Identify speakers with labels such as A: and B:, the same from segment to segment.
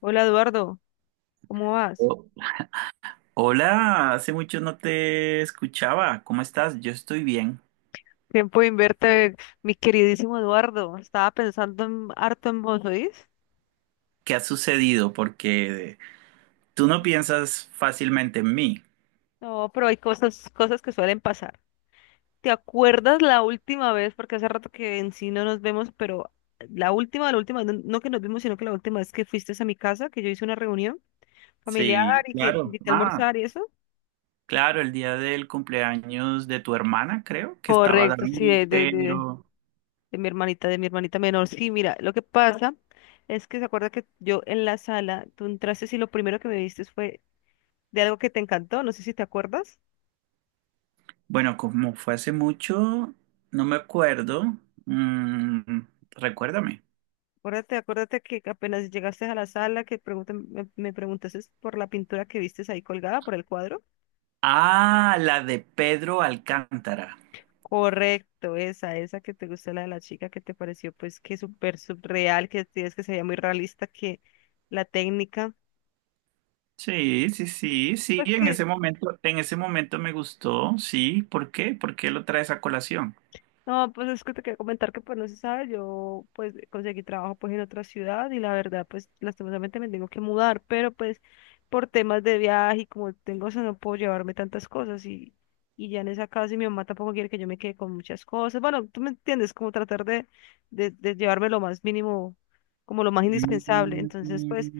A: Hola Eduardo, ¿cómo vas?
B: Oh, hola, hace mucho no te escuchaba. ¿Cómo estás? Yo estoy bien.
A: Tiempo de verte, mi queridísimo Eduardo. Estaba pensando en, harto en vos, ¿oís?
B: ¿Qué ha sucedido? Porque tú no piensas fácilmente en mí.
A: No, pero hay cosas que suelen pasar. ¿Te acuerdas la última vez? Porque hace rato que en sí no nos vemos, pero la última, no que nos vimos, sino que la última vez que fuiste a mi casa, que yo hice una reunión familiar
B: Sí,
A: y que te
B: claro.
A: invité a
B: Ah,
A: almorzar y eso.
B: claro, el día del cumpleaños de tu hermana, creo que estaba
A: Correcto, sí,
B: David,
A: de, de, de,
B: pero
A: de mi hermanita, de mi hermanita menor. Sí, mira, lo que pasa es que se acuerda que yo en la sala, tú entraste y lo primero que me diste fue de algo que te encantó, no sé si te acuerdas.
B: bueno, como fue hace mucho, no me acuerdo. Mm, recuérdame.
A: Acuérdate, acuérdate que apenas llegaste a la sala, que preguntan- me preguntaste por la pintura que vistes ahí colgada, por el cuadro.
B: Ah, la de Pedro Alcántara.
A: Correcto, esa que te gustó, la de la chica que te pareció pues que súper surreal, que decías que se veía muy realista, que la técnica,
B: Sí, sí, sí, sí,
A: pues
B: en
A: que
B: ese momento, en ese momento me gustó, sí, ¿por qué? ¿Por qué lo traes a colación?
A: no, pues es que te quería comentar que pues no se sabe, yo pues conseguí trabajo pues en otra ciudad y la verdad pues lastimosamente me tengo que mudar, pero pues por temas de viaje y como tengo eso no puedo llevarme tantas cosas y ya en esa casa y mi mamá tampoco quiere que yo me quede con muchas cosas, bueno, tú me entiendes, como tratar de, de llevarme lo más mínimo, como lo más
B: Mm,
A: indispensable, entonces pues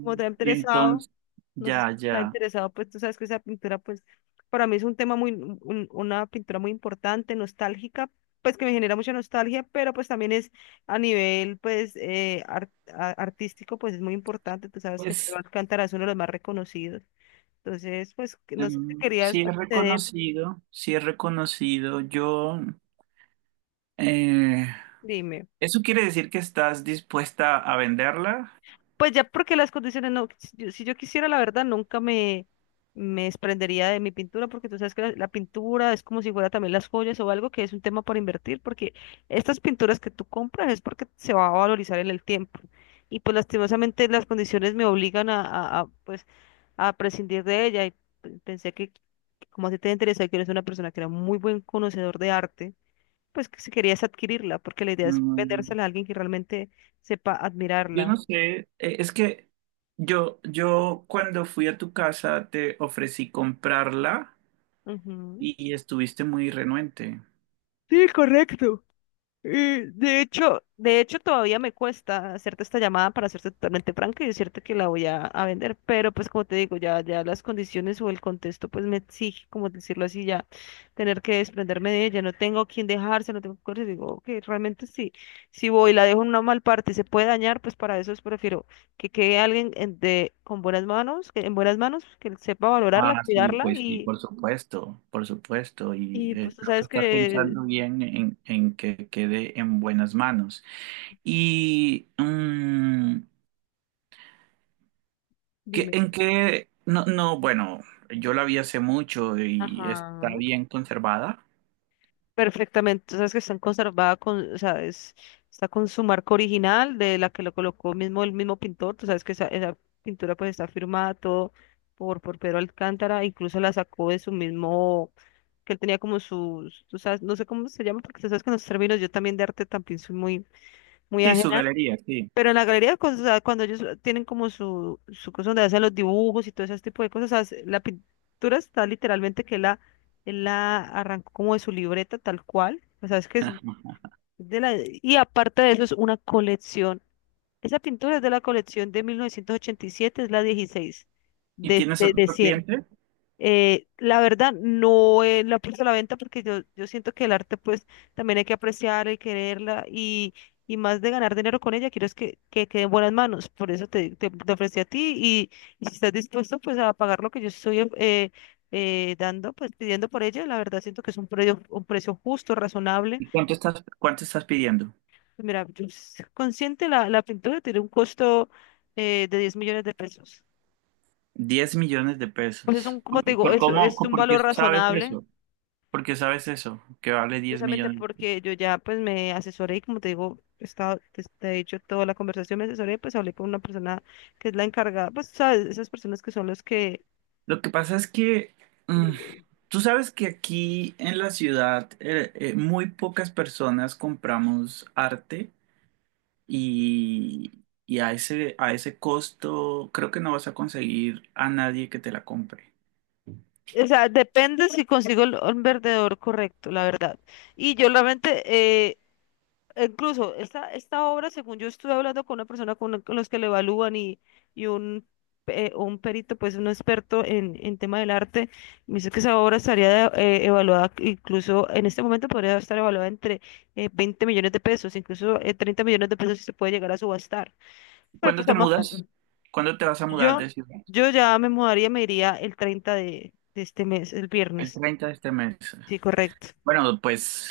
A: como te ha interesado,
B: Entonces,
A: no sé si
B: ya,
A: te ha
B: ya.
A: interesado, pues tú sabes que esa pintura, pues para mí es un tema muy, una pintura muy importante, nostálgica, pues que me genera mucha nostalgia, pero pues también es a nivel, pues, artístico, pues es muy importante, tú sabes que Pedro
B: Pues
A: Alcántara es uno de los más reconocidos, entonces, pues, que no sé si querías
B: sí es
A: acceder,
B: reconocido, sí es reconocido. Yo, eh,
A: dime.
B: ¿eso quiere decir que estás dispuesta a venderla?
A: Pues ya porque las condiciones no, si yo, si yo quisiera, la verdad, nunca me, me desprendería de mi pintura, porque tú sabes que la pintura es como si fuera también las joyas o algo que es un tema para invertir, porque estas pinturas que tú compras es porque se va a valorizar en el tiempo. Y pues lastimosamente las condiciones me obligan a, pues, a prescindir de ella. Y pensé que, como a ti te interesa, que eres una persona que era muy buen conocedor de arte, pues que si querías adquirirla, porque la idea es
B: Mm,
A: vendérsela a alguien que realmente sepa
B: yo
A: admirarla.
B: no sé, es que yo cuando fui a tu casa te ofrecí comprarla.
A: Ujú.
B: Y estuviste muy renuente.
A: Sí, correcto. De hecho todavía me cuesta hacerte esta llamada para hacerte totalmente franca y decirte que la voy a vender, pero pues como te digo, ya, ya las condiciones o el contexto pues me exige, como decirlo así, ya tener que desprenderme de ella, no tengo quien dejarse, no tengo cosas, digo que realmente sí, si voy y la dejo en una mal parte y se puede dañar, pues para eso es prefiero que quede alguien con buenas manos, que, en buenas manos, que sepa valorarla,
B: Ah, sí,
A: cuidarla
B: pues sí, por supuesto, por supuesto. Y
A: y pues tú
B: creo que
A: sabes
B: estás
A: que,
B: pensando bien en que quede en buenas manos. Y
A: dime.
B: no, no, bueno, yo la vi hace mucho y está
A: Ajá,
B: bien conservada.
A: perfectamente, o sea, es que están conservadas con, o sea, está con su marca original de la que lo colocó mismo el mismo pintor, tú sabes que esa pintura pues está firmada todo por Pedro Alcántara, incluso la sacó de su mismo, que él tenía como sus, tú sabes, no sé cómo se llama, porque tú sabes que en los términos yo también de arte también soy muy, muy
B: Sí, su galería, sí.
A: pero en la galería, o sea, cuando ellos tienen como su cosa donde hacen los dibujos y todo ese tipo de cosas, o sea, la pintura está literalmente que él la arrancó como de su libreta tal cual. O sea, es que es de la... Y aparte de eso es una colección. Esa pintura es de la colección de 1987, es la 16,
B: ¿Y
A: de,
B: tienes
A: de,
B: otro
A: de 100
B: cliente?
A: la verdad, no la puse a la venta porque yo siento que el arte, pues, también hay que apreciar y quererla y más de ganar dinero con ella, quiero es que quede en buenas manos. Por eso te, te ofrecí a ti y si estás dispuesto, pues, a pagar lo que yo estoy dando, pues, pidiendo por ella, la verdad siento que es un precio justo, razonable.
B: ¿Y cuánto estás pidiendo?
A: Pues mira, yo consciente la, la pintura tiene un costo de 10 millones de pesos.
B: Diez millones de
A: Pues es un,
B: pesos.
A: como
B: ¿Por,
A: te
B: qué-
A: digo,
B: por cómo,
A: es un
B: por qué
A: valor
B: sabes
A: razonable.
B: eso? Porque sabes eso, que vale 10
A: Precisamente
B: millones.
A: porque yo ya pues me asesoré y como te digo, he estado, te he dicho toda la conversación, me asesoré, pues hablé con una persona que es la encargada, pues sabes, esas personas que son los que,
B: Lo que pasa es que mm,
A: o
B: tú sabes que aquí en la ciudad muy pocas personas compramos arte y a ese costo creo que no vas a conseguir a nadie que te la compre.
A: sea, depende si consigo el vendedor correcto, la verdad. Y yo realmente, incluso esta, esta obra, según yo estuve hablando con una persona con los que le evalúan y un perito, pues un experto en tema del arte, me dice que esa obra estaría evaluada, incluso en este momento podría estar evaluada entre 20 millones de pesos, incluso 30 millones de pesos si se puede llegar a subastar. Pero
B: ¿Cuándo
A: pues
B: te
A: estamos
B: mudas?
A: hablando.
B: ¿Cuándo te vas a mudar
A: Yo,
B: de ciudad?
A: yo ya me mudaría, me iría el 30 de este mes, el
B: El
A: viernes.
B: 30 de este mes.
A: Sí, correcto.
B: Bueno, pues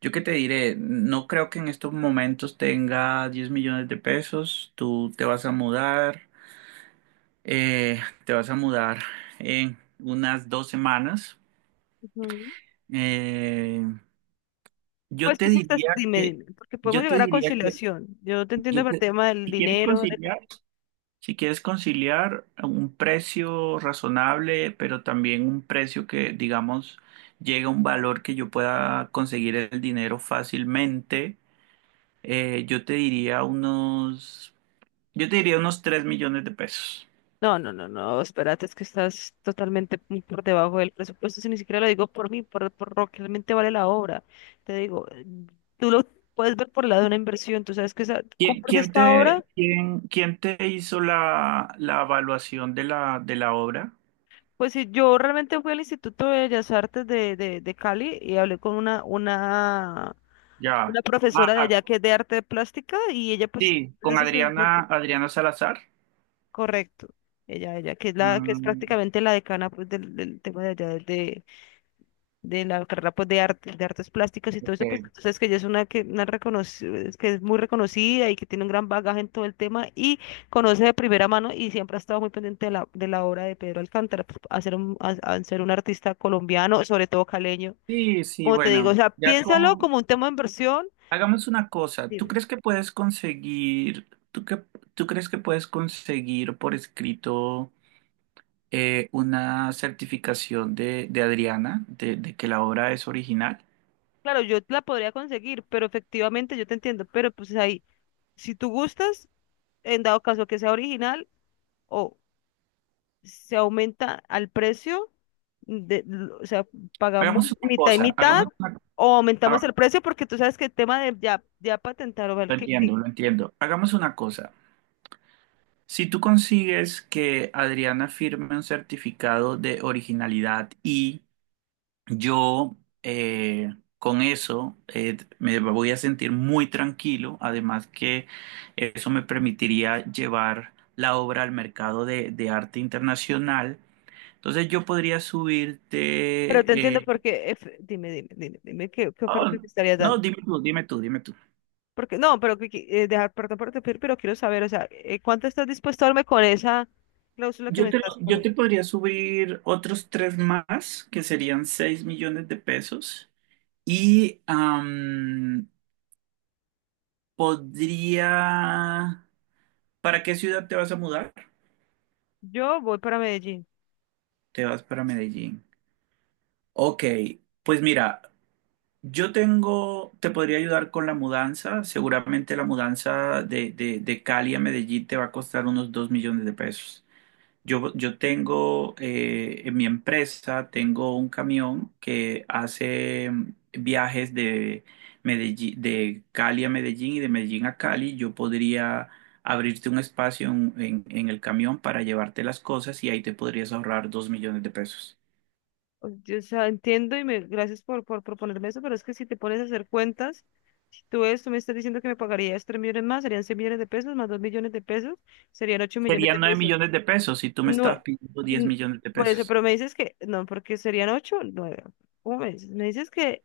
B: yo qué te diré, no creo que en estos momentos tenga 10 millones de pesos, tú te vas a mudar. Eh, te vas a mudar en unas 2 semanas.
A: Ujú.
B: Eh, yo
A: Pues
B: te
A: sí, sí,
B: diría
A: dime,
B: que,
A: dime, porque podemos
B: yo te
A: llegar a
B: diría que,
A: conciliación. Yo te entiendo
B: yo
A: por el
B: te-
A: tema del
B: si quieres
A: dinero.
B: conciliar, si quieres conciliar a un precio razonable, pero también un precio que, digamos, llegue a un valor que yo pueda conseguir el dinero fácilmente. Eh, yo te diría unos, yo te diría unos 3 millones de pesos.
A: No, no, no, no, espérate, es que estás totalmente muy por debajo del presupuesto, si ni siquiera lo digo por mí, por lo que realmente vale la obra. Te digo, tú lo puedes ver por el lado de una inversión, tú sabes que tú
B: ¿Quién,
A: compras
B: quién
A: esta obra,
B: te, quién, quién te hizo la evaluación de la obra?
A: pues si yo realmente fui al Instituto de Bellas Artes de Cali y hablé con
B: Ya.
A: una profesora de
B: Ah,
A: allá que es de arte plástica y ella pues...
B: sí,
A: es de
B: con
A: esas
B: Adriana,
A: expertas.
B: Adriana Salazar.
A: Correcto. Ella, que es la, que es
B: Mm,
A: prácticamente la decana pues del, del tema de allá de la carrera pues de arte, de artes plásticas y todo eso, pues
B: ok.
A: entonces que ella es una que una es que es muy reconocida y que tiene un gran bagaje en todo el tema y conoce de primera mano y siempre ha estado muy pendiente de la obra de Pedro Alcántara, pues, a ser un, a ser un artista colombiano, sobre todo caleño.
B: Sí, sí,
A: Como te digo, o
B: bueno,
A: sea,
B: ya
A: piénsalo
B: con.
A: como un tema de inversión.
B: Hagamos una cosa. ¿Tú
A: Dime.
B: crees que puedes conseguir, tú que, tú crees que puedes conseguir por escrito una certificación de Adriana de que la obra es original?
A: Claro, yo la podría conseguir, pero efectivamente yo te entiendo, pero pues ahí, si tú gustas en dado caso que sea original, o se aumenta al precio, de, o sea, pagamos
B: Hagamos una
A: mitad y
B: cosa,
A: mitad, o aumentamos
B: ha-
A: el precio, porque tú sabes que el tema de ya, ya patentar o ver
B: lo entiendo, lo entiendo. Hagamos una cosa. Si tú consigues que Adriana firme un certificado de originalidad y yo con eso me voy a sentir muy tranquilo, además que eso me permitiría llevar la obra al mercado de arte internacional, entonces yo podría
A: pero te
B: subirte...
A: entiendo
B: eh,
A: porque, dime, dime qué, qué
B: oh,
A: oferta te estarías
B: no,
A: dando.
B: dime tú, dime tú, dime tú.
A: Porque, no, pero que, dejar, perdón por interrumpir, pero quiero saber, o sea, ¿cuánto estás dispuesto a darme con esa cláusula que
B: Yo
A: me
B: te, lo-
A: estás
B: yo te
A: poniendo?
B: podría subir otros tres más, que serían 6 millones de pesos. Y podría. ¿Para qué ciudad te vas a mudar?
A: Yo voy para Medellín.
B: Te vas para Medellín. Ok, pues mira, te podría ayudar con la mudanza. Seguramente la mudanza de Cali a Medellín te va a costar unos 2 millones de pesos. Yo tengo en mi empresa, tengo un camión que hace viajes de Cali a Medellín y de Medellín a Cali. Yo podría abrirte un espacio en el camión para llevarte las cosas y ahí te podrías ahorrar 2 millones de pesos.
A: O sea, entiendo y me, gracias por proponerme eso, pero es que si te pones a hacer cuentas, si tú ves, tú me estás diciendo que me pagarías 3 millones más, serían 6 millones de pesos, más 2 millones de pesos, serían 8 millones de
B: Serían nueve
A: pesos.
B: millones de pesos si tú me
A: No,
B: estabas pidiendo 10
A: mm,
B: millones de
A: por eso,
B: pesos.
A: pero me dices que, no, porque serían 8 9 ¿Cómo me dices? Me dices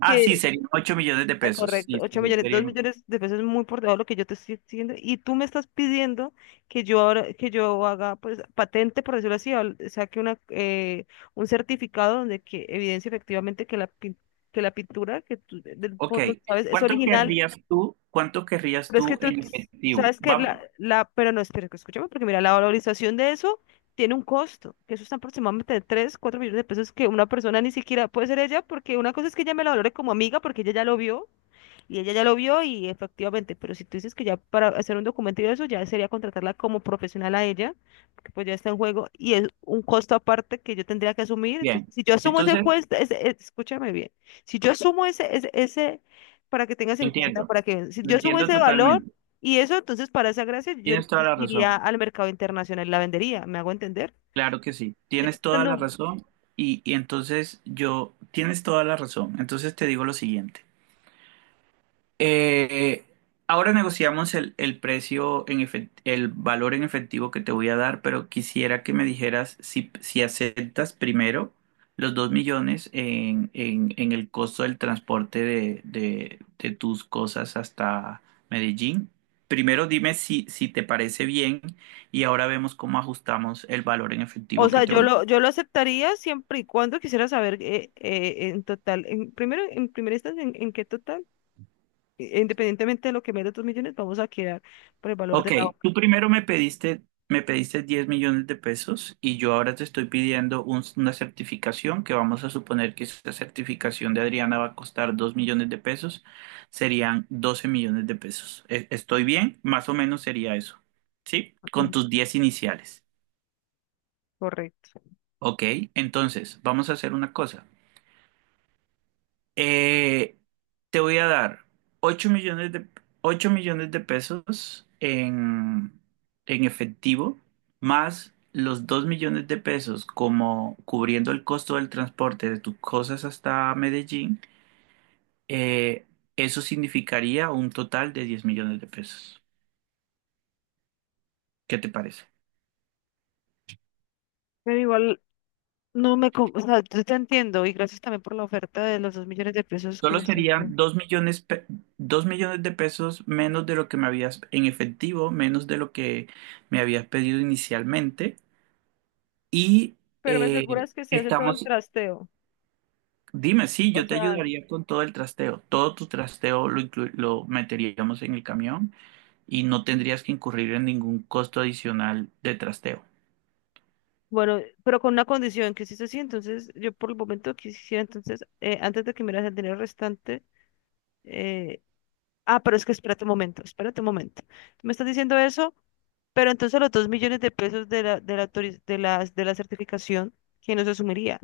B: Ah, sí,
A: que
B: serían 8 millones de pesos.
A: correcto,
B: Sí, sí,
A: 8
B: sí,
A: millones, 2
B: serían.
A: millones de pesos es muy por debajo de lo que yo te estoy diciendo y tú me estás pidiendo que yo ahora, que yo haga pues patente, por decirlo así, saque una, un certificado donde que evidencie efectivamente que la, que la pintura que tú del
B: Ok.
A: fondo, ¿sabes? Es
B: ¿Cuánto
A: original,
B: querrías tú? ¿Cuánto querrías
A: pero es que
B: tú
A: tú
B: en efectivo?
A: sabes que
B: Vamos.
A: la, pero no, espera, que escúchame, porque mira, la valorización de eso tiene un costo, que eso está aproximadamente de 3 4 millones de pesos que una persona ni siquiera puede ser ella, porque una cosa es que ella me la valore como amiga, porque ella ya lo vio y ella ya lo vio y efectivamente, pero si tú dices que ya para hacer un documento y eso, ya sería contratarla como profesional a ella, porque pues ya está en juego y es un costo aparte que yo tendría que asumir.
B: Bien,
A: Entonces, si yo asumo ese
B: entonces
A: cuesta, escúchame bien, si yo asumo ese, para que tengas
B: lo
A: en cuenta,
B: entiendo,
A: para que, si
B: lo
A: yo asumo
B: entiendo
A: ese valor
B: totalmente.
A: y eso, entonces para esa gracia yo
B: Tienes toda
A: entonces
B: la
A: iría
B: razón,
A: al mercado internacional y la vendería, ¿me hago entender?
B: claro que sí,
A: Yo te
B: tienes
A: estoy
B: toda la
A: dando...
B: razón y entonces yo, tienes toda la razón, entonces te digo lo siguiente. Eh, ahora negociamos el valor en efectivo que te voy a dar, pero quisiera que me dijeras si aceptas primero los 2 millones en el costo del transporte de tus cosas hasta Medellín. Primero dime si te parece bien y ahora vemos cómo ajustamos el valor en
A: O
B: efectivo que
A: sea,
B: te voy a.
A: yo lo aceptaría siempre y cuando quisiera saber en total, en, primero, en primera instancia, en qué total, independientemente de lo que me dé los dos millones, vamos a quedar por el valor
B: Ok,
A: de la obra.
B: tú primero me pediste 10 millones de pesos y yo ahora te estoy pidiendo una certificación que vamos a suponer que esa certificación de Adriana va a costar 2 millones de pesos, serían 12 millones de pesos. ¿Estoy bien? Más o menos sería eso, ¿sí? Con
A: Ujú,
B: tus 10 iniciales.
A: correcto.
B: Ok, entonces vamos a hacer una cosa. Eh, te voy a dar 8 millones de, 8 millones de pesos en efectivo, más los 2 millones de pesos como cubriendo el costo del transporte de tus cosas hasta Medellín. eh, eso significaría un total de 10 millones de pesos. ¿Qué te parece?
A: Pero igual no me, o sea, yo te entiendo y gracias también por la oferta de los dos millones de pesos que
B: Solo
A: me estás dando.
B: serían 2 millones de pesos menos de lo que me habías en efectivo, menos de lo que me habías pedido inicialmente. Y
A: Pero me aseguras que se hace todo el
B: estamos,
A: trasteo.
B: dime, sí,
A: O
B: yo te
A: sea,
B: ayudaría con todo el trasteo. Todo tu trasteo lo meteríamos en el camión y no tendrías que incurrir en ningún costo adicional de trasteo.
A: bueno, pero con una condición que si es así, entonces yo por el momento quisiera entonces, antes de que me das el dinero restante, ah, pero es que espérate un momento. Tú me estás diciendo eso, pero entonces los dos millones de pesos de la, de la, de la certificación, ¿quién los asumiría?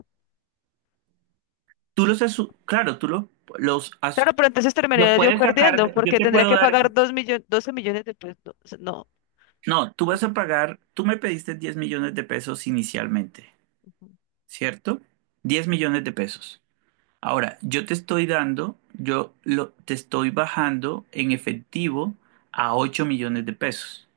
B: Claro, tú lo- los, as-
A: Claro, pero entonces
B: los
A: terminaría yo
B: puedes sacar,
A: perdiendo,
B: de- yo
A: porque
B: te
A: tendría
B: puedo
A: que
B: dar,
A: pagar dos millones, 12 millones de pesos. No, o sea, no.
B: no, tú vas a pagar, tú me pediste 10 millones de pesos inicialmente, ¿cierto? 10 millones de pesos. Ahora, yo te estoy dando, yo lo, te estoy bajando en efectivo a 8 millones de pesos.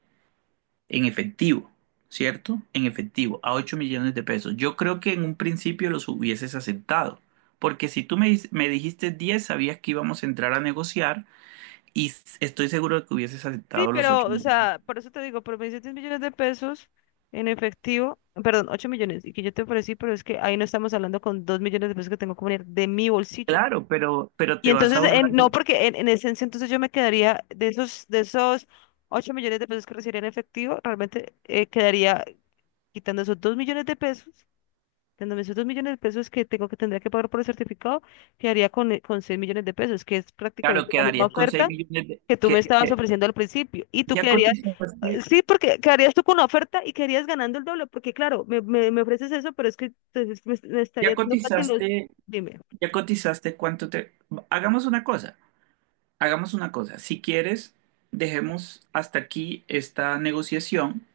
B: En efectivo, ¿cierto? En efectivo, a 8 millones de pesos. Yo creo que en un principio los hubieses aceptado, porque si tú me dijiste 10, sabías que íbamos a entrar a negociar y estoy seguro de que hubieses
A: Sí,
B: aceptado los
A: pero,
B: ocho
A: o
B: millones.
A: sea, por eso te digo, pero me dices 10 millones de pesos en efectivo, perdón, 8 millones, y que yo te ofrecí, pero es que ahí no estamos hablando con 2 millones de pesos que tengo que poner de mi bolsillo.
B: Claro, pero
A: Y
B: te vas a
A: entonces,
B: ahorrar.
A: no, porque en esencia, entonces yo me quedaría de esos 8 millones de pesos que recibiría en efectivo, realmente quedaría quitando esos 2 millones de pesos, quitándome esos 2 millones de pesos que tengo que tendría que pagar por el certificado, quedaría con 6 millones de pesos, que es
B: Claro,
A: prácticamente la misma
B: quedarías con 6
A: oferta
B: millones de.
A: que tú me
B: Que,
A: estabas ofreciendo al principio. Y tú
B: ya
A: quedarías,
B: cotizaste,
A: sí, porque quedarías tú con una oferta y quedarías ganando el doble, porque claro, me ofreces eso, pero es que entonces me
B: ya
A: estaría dando casi los,
B: cotizaste,
A: dime,
B: ya cotizaste cuánto te. Hagamos una cosa, hagamos una cosa. Si quieres, dejemos hasta aquí esta negociación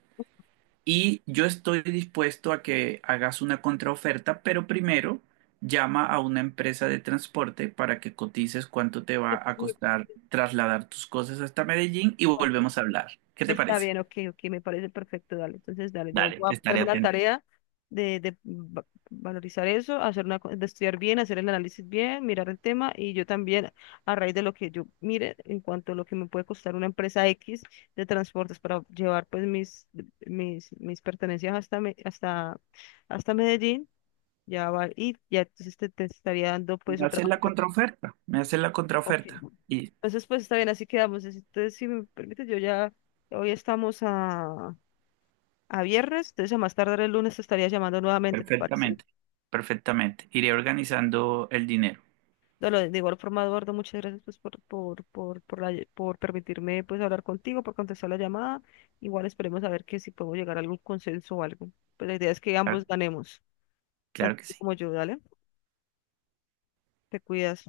B: y yo estoy dispuesto a que hagas una contraoferta, pero primero llama a una empresa de transporte para que cotices cuánto te va a
A: me-
B: costar trasladar tus cosas hasta Medellín y
A: me-
B: volvemos a hablar. ¿Qué te
A: Está
B: parece?
A: bien, ok, ok, me parece perfecto, dale. Entonces, dale, yo
B: Dale,
A: voy a
B: estaré
A: ponerme la pues
B: atento.
A: tarea de, valorizar eso, hacer una, de estudiar bien, hacer el análisis bien, mirar el tema y yo también, a raíz de lo que yo mire, en cuanto a lo que me puede costar una empresa X de transportes para llevar pues mis, mis pertenencias hasta, hasta Medellín, ya va, y ya entonces te estaría dando pues
B: Me
A: otra
B: haces la
A: oferta.
B: contraoferta, me haces la
A: Ok.
B: contraoferta y
A: Entonces, pues está bien, así quedamos. Entonces, si me permite, yo ya, hoy estamos a viernes, entonces a más tardar el lunes te estaría llamando nuevamente, ¿te parece?
B: perfectamente, perfectamente. Iré organizando el dinero.
A: De, de igual forma, Eduardo, muchas gracias pues, por, por permitirme pues hablar contigo, por contestar la llamada. Igual esperemos a ver que si podemos llegar a algún consenso o algo. Pues la idea es que
B: Claro,
A: ambos ganemos,
B: claro
A: tanto
B: que
A: tú como
B: sí.
A: yo, dale, te cuidas.